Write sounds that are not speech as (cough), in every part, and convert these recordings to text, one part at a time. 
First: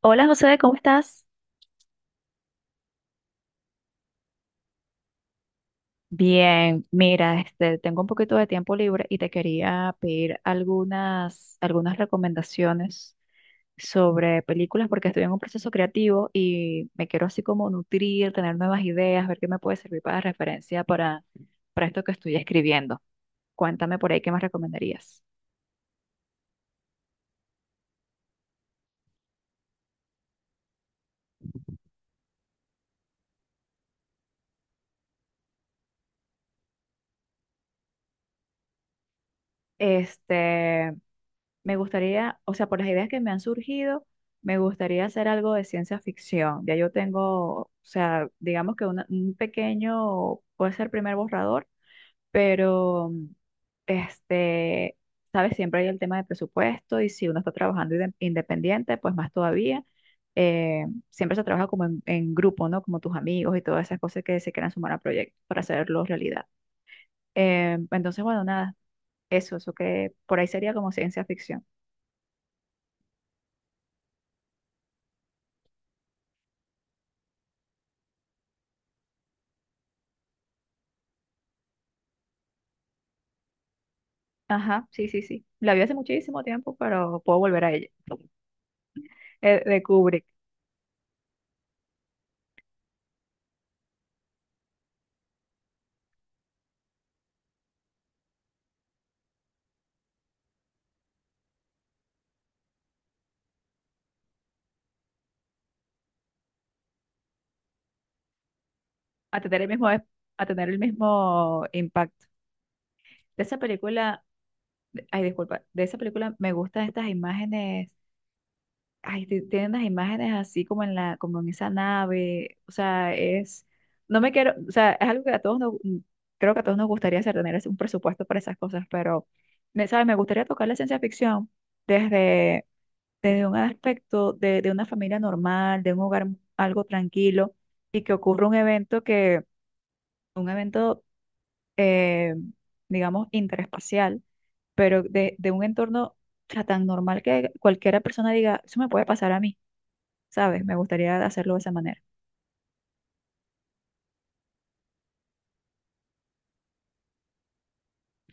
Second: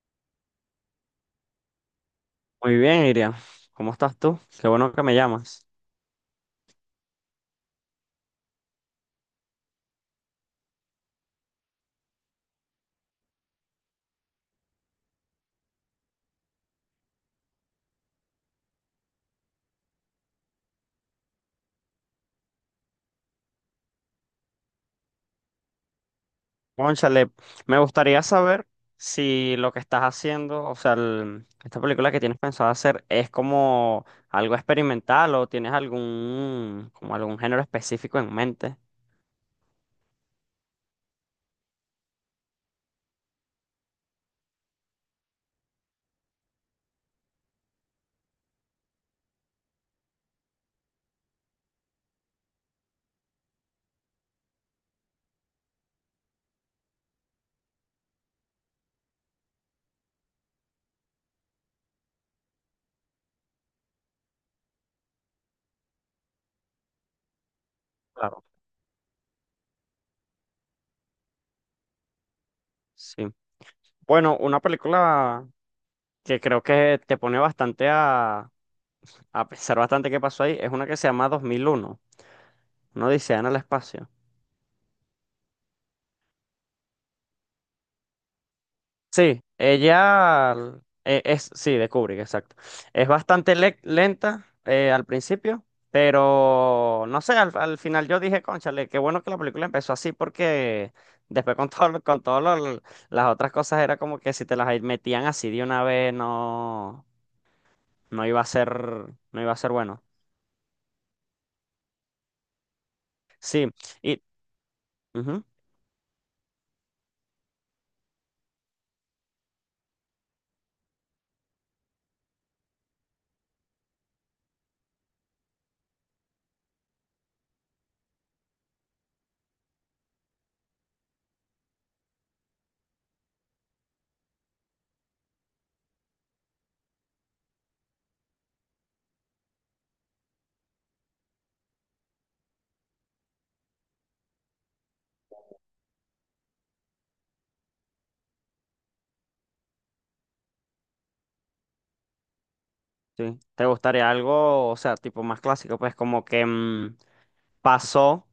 Hola José, ¿cómo estás? Muy bien, Iria. ¿Cómo estás tú? Qué bueno que me llamas. Bien, mira, este, tengo un poquito de tiempo libre y te quería pedir algunas recomendaciones sobre películas porque estoy en un proceso creativo y me quiero así como nutrir, tener nuevas ideas, ver qué me puede servir para referencia para esto que estoy escribiendo. Cuéntame por ahí qué más recomendarías. Cónchale, me gustaría saber si lo que estás haciendo, o sea, esta película que tienes pensado hacer es como algo experimental o tienes algún, como algún género específico en mente. Este, Me gustaría, o sea, por las ideas que me han surgido, me gustaría hacer algo de ciencia ficción. Ya yo tengo, o sea, digamos que un pequeño, puede ser primer borrador, pero este, sabes, siempre hay el tema de presupuesto y si uno está trabajando independiente, pues más todavía. Eh, Siempre se trabaja como en grupo, ¿no? Como tus amigos y todas esas cosas que se quieran sumar a proyectos para hacerlo realidad. Entonces, Claro. bueno, nada, eso que por ahí sería como ciencia ficción. Sí. Bueno, una película que creo que te pone a pensar bastante qué pasó ahí es una que se llama 2001, una odisea en el espacio. Ajá, sí, sí, sí. La vi hace muchísimo tiempo, pero puedo volver a ella. Sí, De Kubrick, ella es, sí, de Kubrick, exacto. Es bastante lenta al principio, pero no sé, al final yo dije, cónchale, qué bueno que la película empezó así porque después con todo, con todas las otras cosas era como que si te las metían así de una vez, no, no iba a ser, a no iba a tener el ser mismo, bueno. a tener el mismo impacto. De esa Sí, y película, ay, ujú. disculpa, de esa película me gustan estas imágenes, ay, tienen las imágenes así como en como en esa nave, o sea, es, no me quiero, o sea, es algo que a todos nos, creo que a todos nos gustaría hacer, tener un presupuesto para esas cosas, pero, me, ¿sabes? Me gustaría tocar la ciencia ficción desde un aspecto de una familia normal, de un hogar algo tranquilo, y que ocurra un evento que, un evento, eh, digamos, interespacial, pero de un entorno o sea, tan normal que cualquiera persona diga, eso me puede pasar a mí, ¿sabes? Me gustaría hacerlo de esa manera. Sí. ¿Te gustaría algo, o sea, tipo más clásico? Pues como que pasó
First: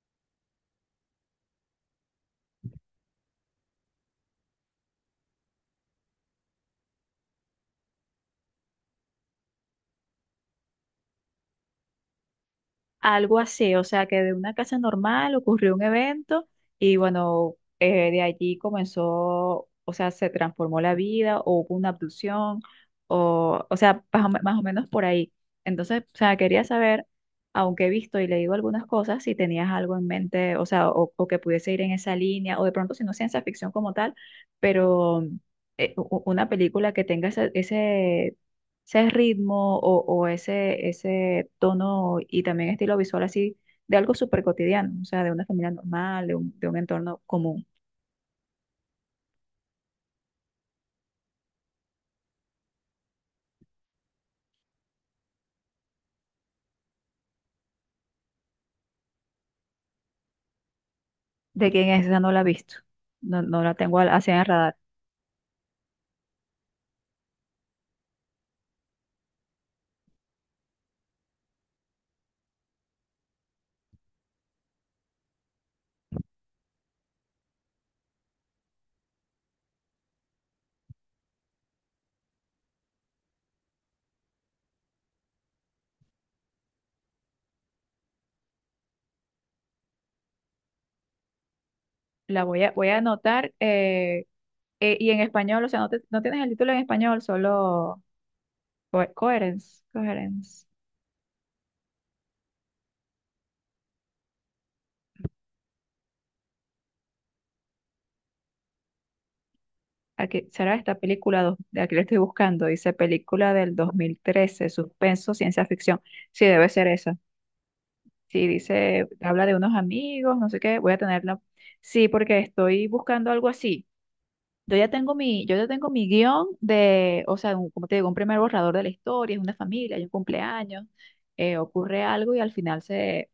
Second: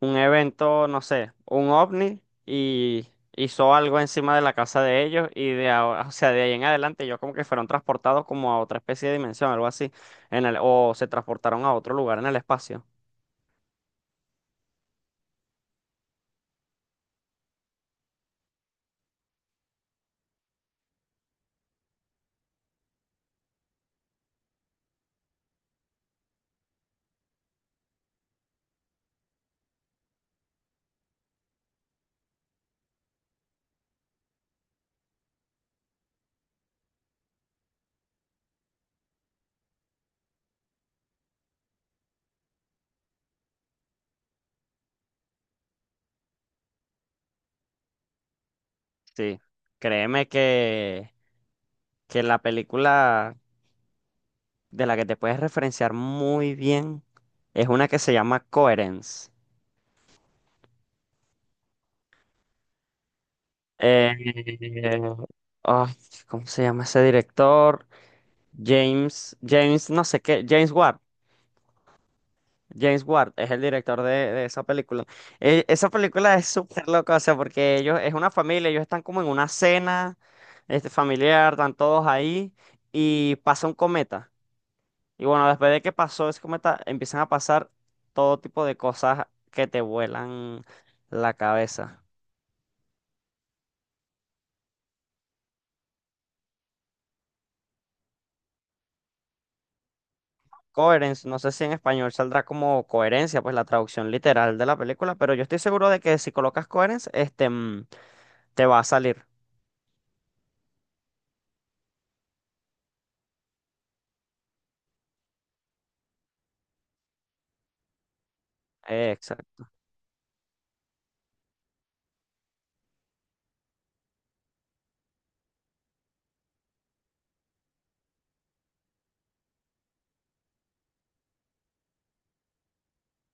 un evento, no sé, un ovni, y hizo algo encima de la casa de ellos y de, o sea, de ahí en adelante ellos como que fueron transportados como a otra especie de dimensión, algo así, en el, o se transportaron a otro lugar en el espacio. Algo así, o sea que de una casa normal ocurrió un evento y bueno, de allí comenzó, o sea, se transformó la vida o hubo una abducción o sea, más o, más o menos por ahí. Entonces, o sea, quería saber, aunque he visto y leído algunas cosas, si tenías algo en mente, o sea, o que pudiese ir en esa línea, o de pronto si no es ciencia ficción como tal, pero una película que tenga ese ritmo o ese tono y también estilo visual así de algo súper cotidiano, o sea, de una familia normal, de de un entorno común. Sí, créeme que la película de la que te puedes referenciar muy bien es una que se llama Coherence. ¿De quién es esa? No la he visto, no la tengo Eh, así en el radar. ay, ¿Cómo se llama ese director? James, no sé qué, James Ward. James Ward es el director de esa película. Esa película es súper loca, o sea, porque ellos, es una familia, ellos están como en una cena, este, familiar, están todos ahí y pasa un cometa. Y bueno, después de que pasó ese cometa, empiezan a pasar todo tipo de cosas que te vuelan la cabeza. La voy voy a anotar y en español, o sea, no, no tienes el título en español, solo Coherence, Coherence. Coherence, no sé si en español saldrá como coherencia, pues la traducción literal de la película, pero yo estoy seguro de que si colocas coherence, este, te va a salir. Aquí, será esta película, de aquí la estoy buscando, dice película del 2013, suspenso, ciencia ficción. Sí, debe ser esa. Sí, dice, habla de Exacto. unos amigos, no sé qué, voy a tenerla. Sí, porque estoy buscando algo así. Yo ya tengo mi guión de, o sea, como te digo, un primer borrador de la historia, es una familia, hay un cumpleaños, ocurre algo y al final se,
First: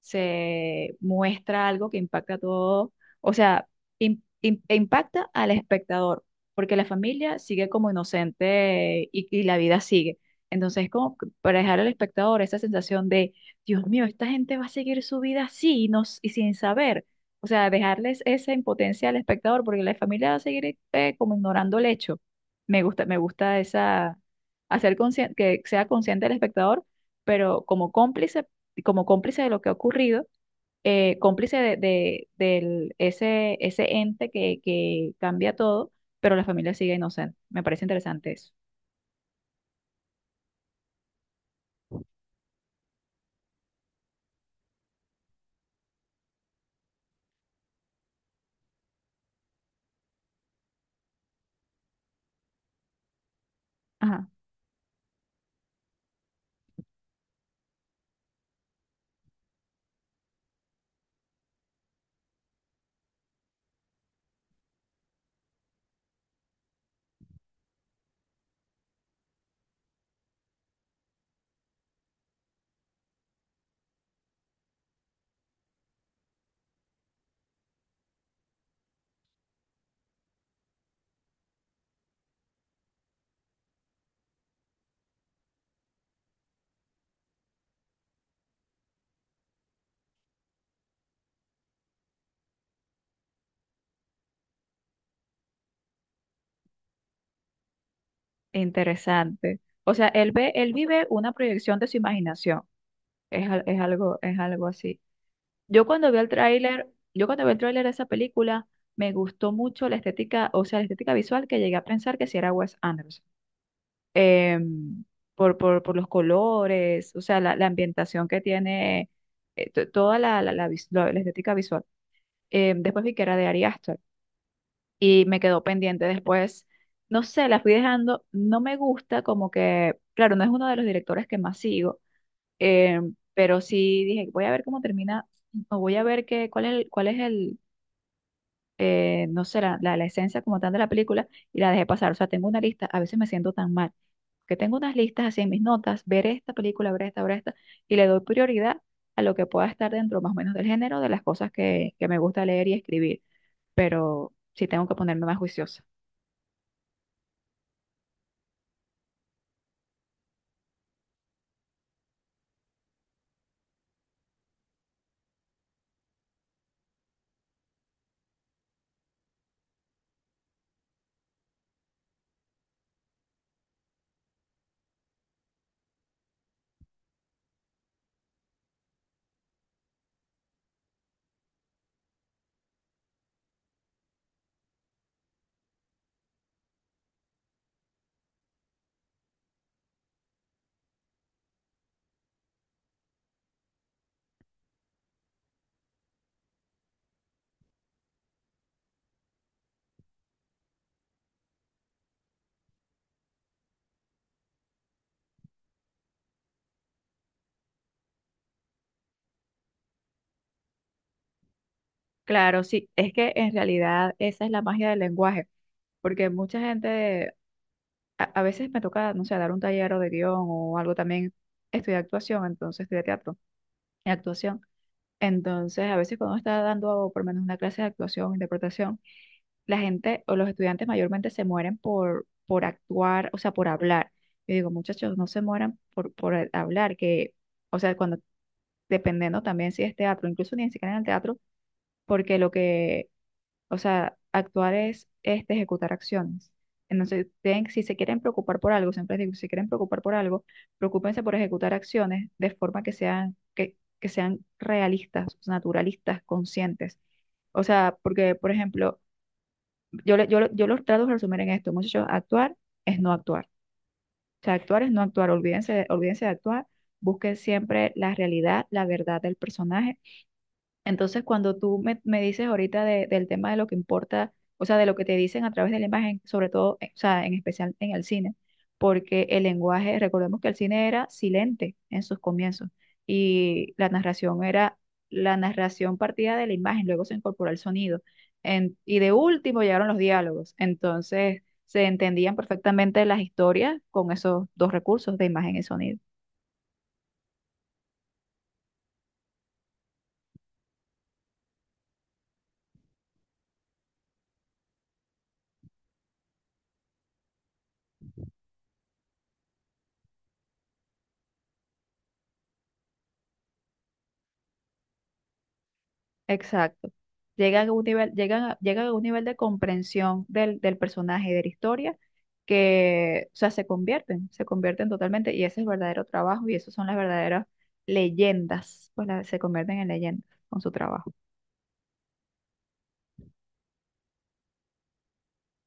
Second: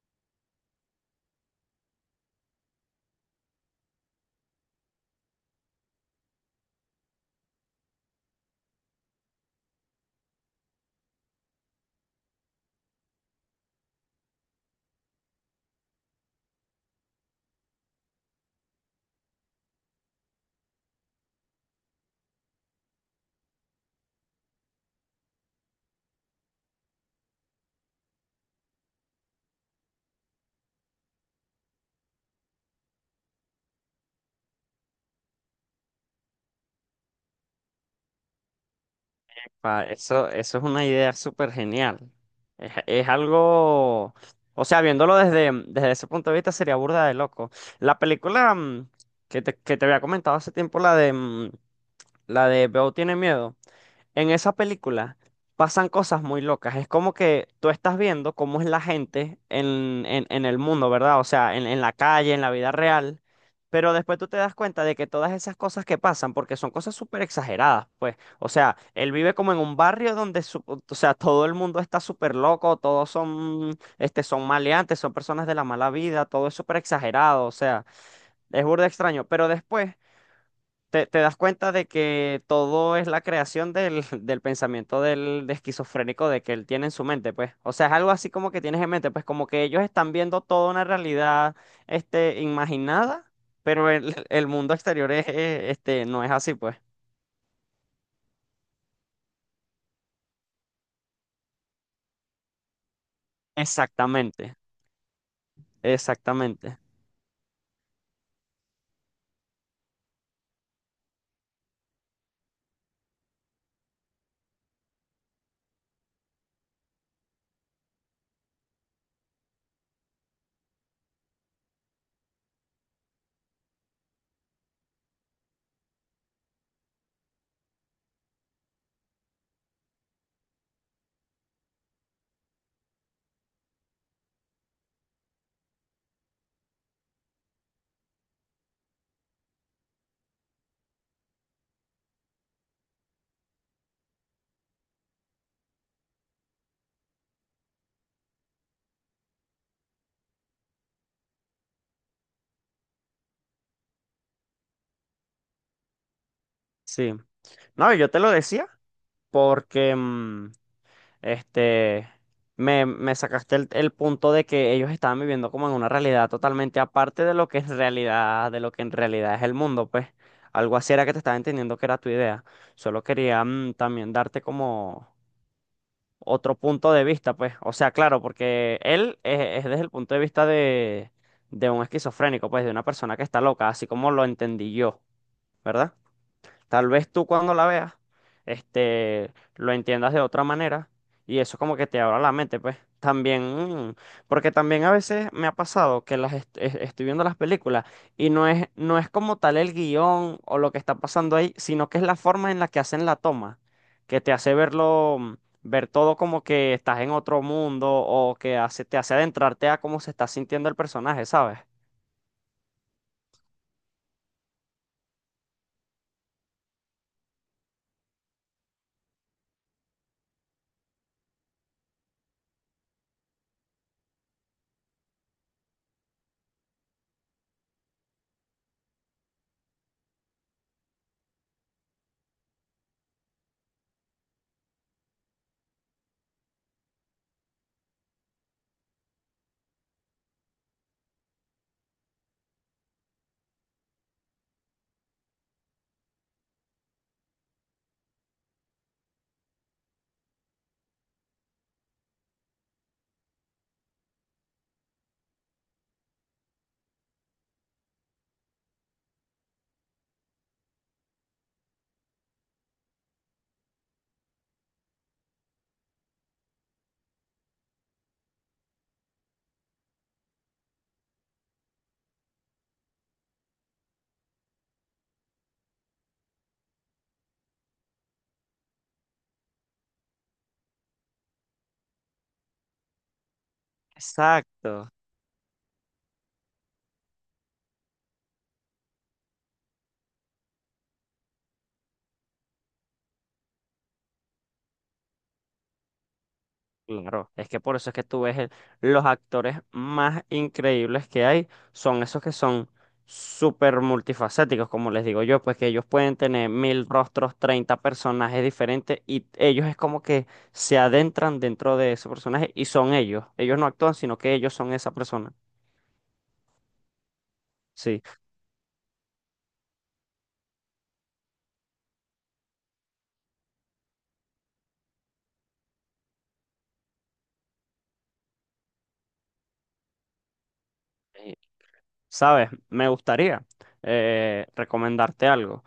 se muestra algo que impacta a todo, o sea, e impacta al espectador, porque la familia sigue como inocente y la vida sigue. Entonces, como que para dejar al espectador esa sensación de, Dios mío, esta gente va a seguir su vida así no, y sin saber. O sea, dejarles esa impotencia al espectador, porque la familia va a seguir como ignorando el hecho. Me gusta esa, que sea consciente el espectador pero como cómplice de lo que ha ocurrido, cómplice de, ese, ese ente que cambia todo, pero la familia sigue inocente. Me parece interesante eso. Eso, eso es una idea súper genial. Es algo, o sea, viéndolo desde, desde ese punto de vista sería burda de loco. La película que te había comentado hace tiempo, la de, la de Beo tiene miedo. Ajá, En esa película pasan cosas muy locas. Es como que tú estás viendo cómo es la gente en el mundo, ¿verdad? O sea, en la calle, en la vida real. Pero después tú te das cuenta de que todas esas cosas que pasan, porque son cosas súper exageradas, pues. O sea, él vive como en un barrio donde, o sea, todo el mundo está súper loco, todos son, este, son maleantes, son personas de la mala vida, todo es súper exagerado, o sea, es burda extraño. Pero después te das cuenta de que todo es la creación del, (laughs) del pensamiento del de esquizofrénico de que él tiene en su mente, pues. O sea, es algo así como que tienes en mente, pues como que ellos están viendo toda una realidad, este, imaginada, pero el, (laughs) el mundo exterior es, este, no es así, pues. interesante. O sea, él ve, él vive una proyección de su imaginación. Es Exactamente, algo así. Yo cuando vi el exactamente, tráiler, yo cuando vi el tráiler de esa película, me gustó mucho la estética, o sea, la estética visual que llegué a pensar que si era Wes Anderson. em, por los colores, o sea, la ambientación que tiene, toda la la estética visual. Después vi que era de Ari Aster y me quedó pendiente después. No sé, la fui dejando, no me gusta como que, claro, no es uno de los directores que más sigo, pero sí dije, voy a ver cómo termina, o voy a ver qué, cuál es el, no sé, la esencia como tal de la película y la dejé pasar. O sea, tengo una lista, a veces me siento tan mal, que tengo unas listas así en mis notas, ver esta película, ver esta, y le doy prioridad a lo que pueda estar dentro más o menos del género de las cosas que me gusta leer y escribir, pero sí tengo que ponerme más juiciosa. sí. No, yo te lo decía porque, Este, me sacaste el punto de que ellos estaban viviendo como en una realidad totalmente aparte de lo que en realidad, de lo que en realidad es el mundo, pues. Algo así era que te estaba entendiendo que era tu idea. Solo quería también darte como otro punto de vista, pues. O sea, claro, porque él es desde el punto de vista de un esquizofrénico, pues, de una persona que está loca, así como lo entendí yo, ¿verdad? Tal vez tú cuando la veas, este, lo entiendas de otra manera y eso como que te abra la mente, pues. También, mm, porque también a veces me ha pasado que estoy viendo las películas y no es, no es como tal el guión o lo que está pasando ahí, sino que es la forma en la que hacen la toma, que te hace verlo, ver todo como que estás en otro mundo o que hace, te hace adentrarte a cómo se está sintiendo el personaje, ¿sabes? Claro, sí, es que en realidad esa es la magia del lenguaje, porque mucha gente, a veces me toca, no sé, dar un taller o de guión o algo también, estudiar actuación, entonces estudiar teatro y actuación. Entonces, a veces cuando uno está dando por lo menos una clase de actuación, interpretación, la gente o los estudiantes mayormente se mueren por actuar, o sea, por hablar. Yo digo, muchachos, no se mueran por el hablar, que, o sea, cuando, dependiendo también si es teatro, incluso ni siquiera en el teatro, porque lo que o sea, actuar es este, ejecutar acciones. Entonces, si se quieren preocupar por algo, siempre les digo, si se quieren preocupar por algo, preocúpense por ejecutar acciones de forma que sean, que sean realistas, naturalistas, conscientes. O sea, porque, por ejemplo, yo los trato de resumir en esto, muchachos, actuar es no actuar. O sea, actuar es no actuar, olvídense olvídense de actuar, busquen siempre la realidad, la verdad del personaje entonces, cuando tú me dices ahorita del tema de lo que importa, o sea, de lo que te dicen a través de la imagen, sobre todo, o sea, en especial en el cine, porque el lenguaje, recordemos que el cine era silente en sus comienzos y la narración era Exacto. la narración partida de la imagen, luego se incorporó el sonido y de último llegaron los diálogos. Entonces, se entendían perfectamente las historias con esos dos recursos de imagen y sonido. Claro, es que por eso es que tú ves los actores más increíbles que hay son esos que son súper multifacéticos, como les digo yo, pues que ellos pueden tener mil rostros, 30 personajes diferentes y ellos es como que se adentran dentro de ese personaje y son ellos. Ellos no actúan, sino que ellos son esa persona. Exacto. Llegan a un Sí. nivel, llegan a un nivel de comprensión del personaje, y de la historia, que, o sea, se convierten totalmente, y ese es el verdadero trabajo, y esas son las verdaderas leyendas, pues se convierten en leyendas con su trabajo. Eh, ¿Sabes? Me gustaría recomendarte algo.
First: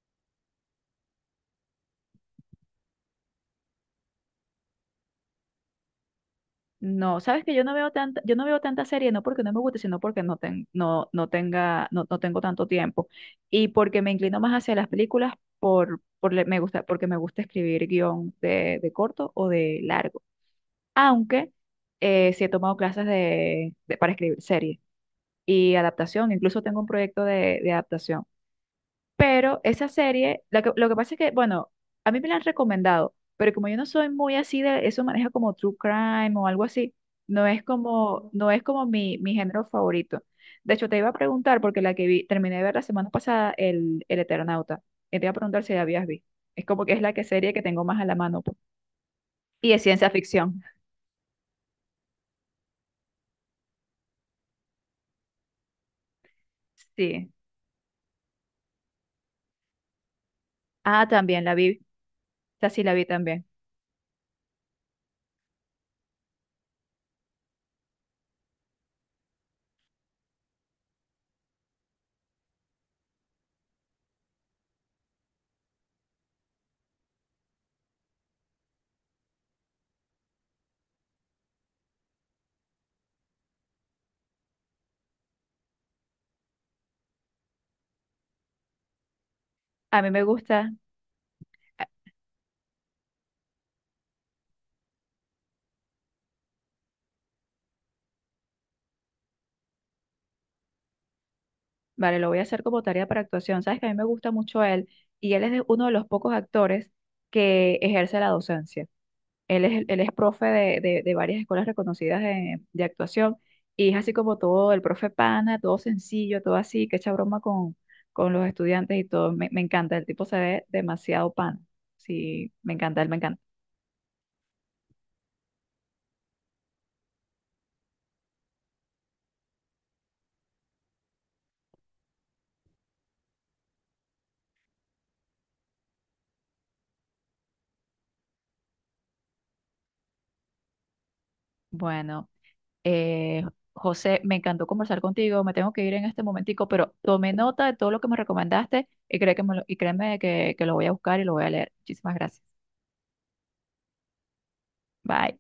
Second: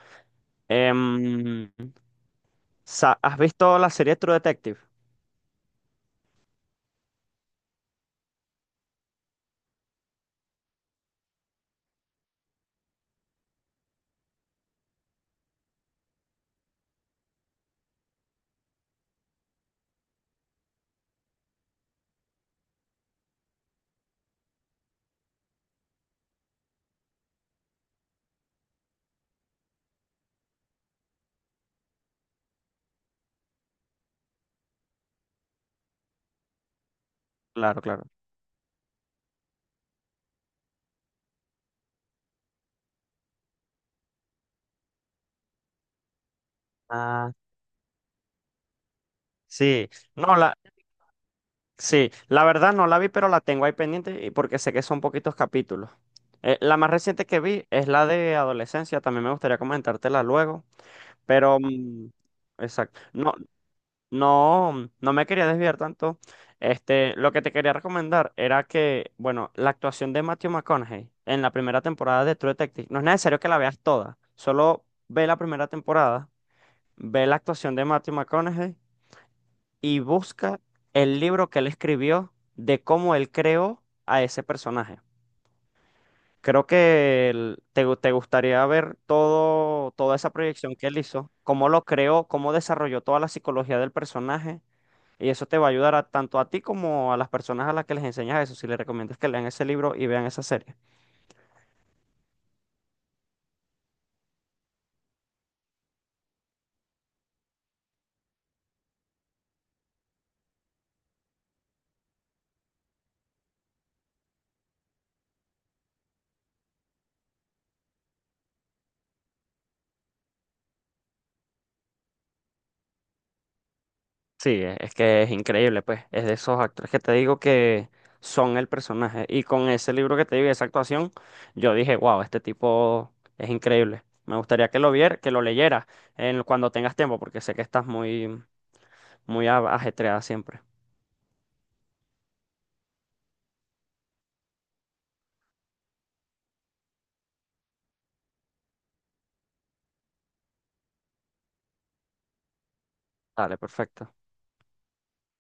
Em, ¿Has visto la serie True Detective? No, sabes que yo no veo tanta serie, no porque no me guste, sino porque no, no tenga, no tengo tanto tiempo. Y porque me inclino más hacia las películas me gusta, porque me gusta escribir guión de corto o de largo. Aunque sí he tomado clases para escribir series y adaptación, incluso tengo un proyecto de adaptación. Pero esa serie, lo que pasa es que, bueno, a mí me la han recomendado, pero como yo no soy muy así de eso, maneja como true crime o algo así, Claro, claro. No es como mi género favorito. De hecho, te iba a preguntar, porque la que vi, terminé de ver la semana pasada, el Eternauta, y te iba a preguntar si la habías visto. Es como que es la que Ah, serie que tengo más a la mano, pues. Y es sí. ciencia No, la, ficción. sí, la verdad no la vi, pero la tengo ahí pendiente y porque sé que son poquitos capítulos. La más reciente Sí. que vi es la de adolescencia, también me gustaría comentártela luego, Ah, también la pero vi. Sea, sí la exacto. vi No, también. no, no me quería desviar tanto. Este, lo que te quería recomendar era que, bueno, la actuación de Matthew McConaughey en la primera temporada de True Detective, no es necesario que la veas toda, solo ve la primera temporada, ve la actuación de Matthew McConaughey y busca el libro que él escribió de cómo él creó a ese personaje. Creo que te gustaría ver todo, A mí toda me esa gusta, proyección que él hizo, cómo lo a- creó, cómo desarrolló toda la psicología del personaje. Y eso te va a ayudar tanto a ti como a las personas a las que les enseñas eso, si les recomiendas que lean ese libro y vean esa serie. vale, lo voy a hacer como tarea para actuación. Sabes que a mí me gusta mucho él y él es uno de los pocos actores que ejerce la docencia. Él es profe de, de varias escuelas reconocidas de actuación y es así como todo el profe pana, todo sencillo, todo así, que echa broma con los estudiantes y todo. Me encanta, el tipo se ve demasiado pana. Sí, me encanta, él me encanta. Sí, es que es increíble, pues. Es de esos actores que te digo que son el personaje. Y con ese libro que te digo, y esa actuación, yo dije, wow, este tipo es increíble. Me gustaría que que lo leyeras en, cuando tengas tiempo, porque sé que estás muy, ajetreada siempre. Bueno. Eh, José, me encantó conversar contigo, me tengo que ir en este momentico, pero tomé nota de todo lo que me recomendaste cree que me lo- y créeme que lo voy a buscar y lo voy a leer. Muchísimas gracias. Dale, perfecto. Bye.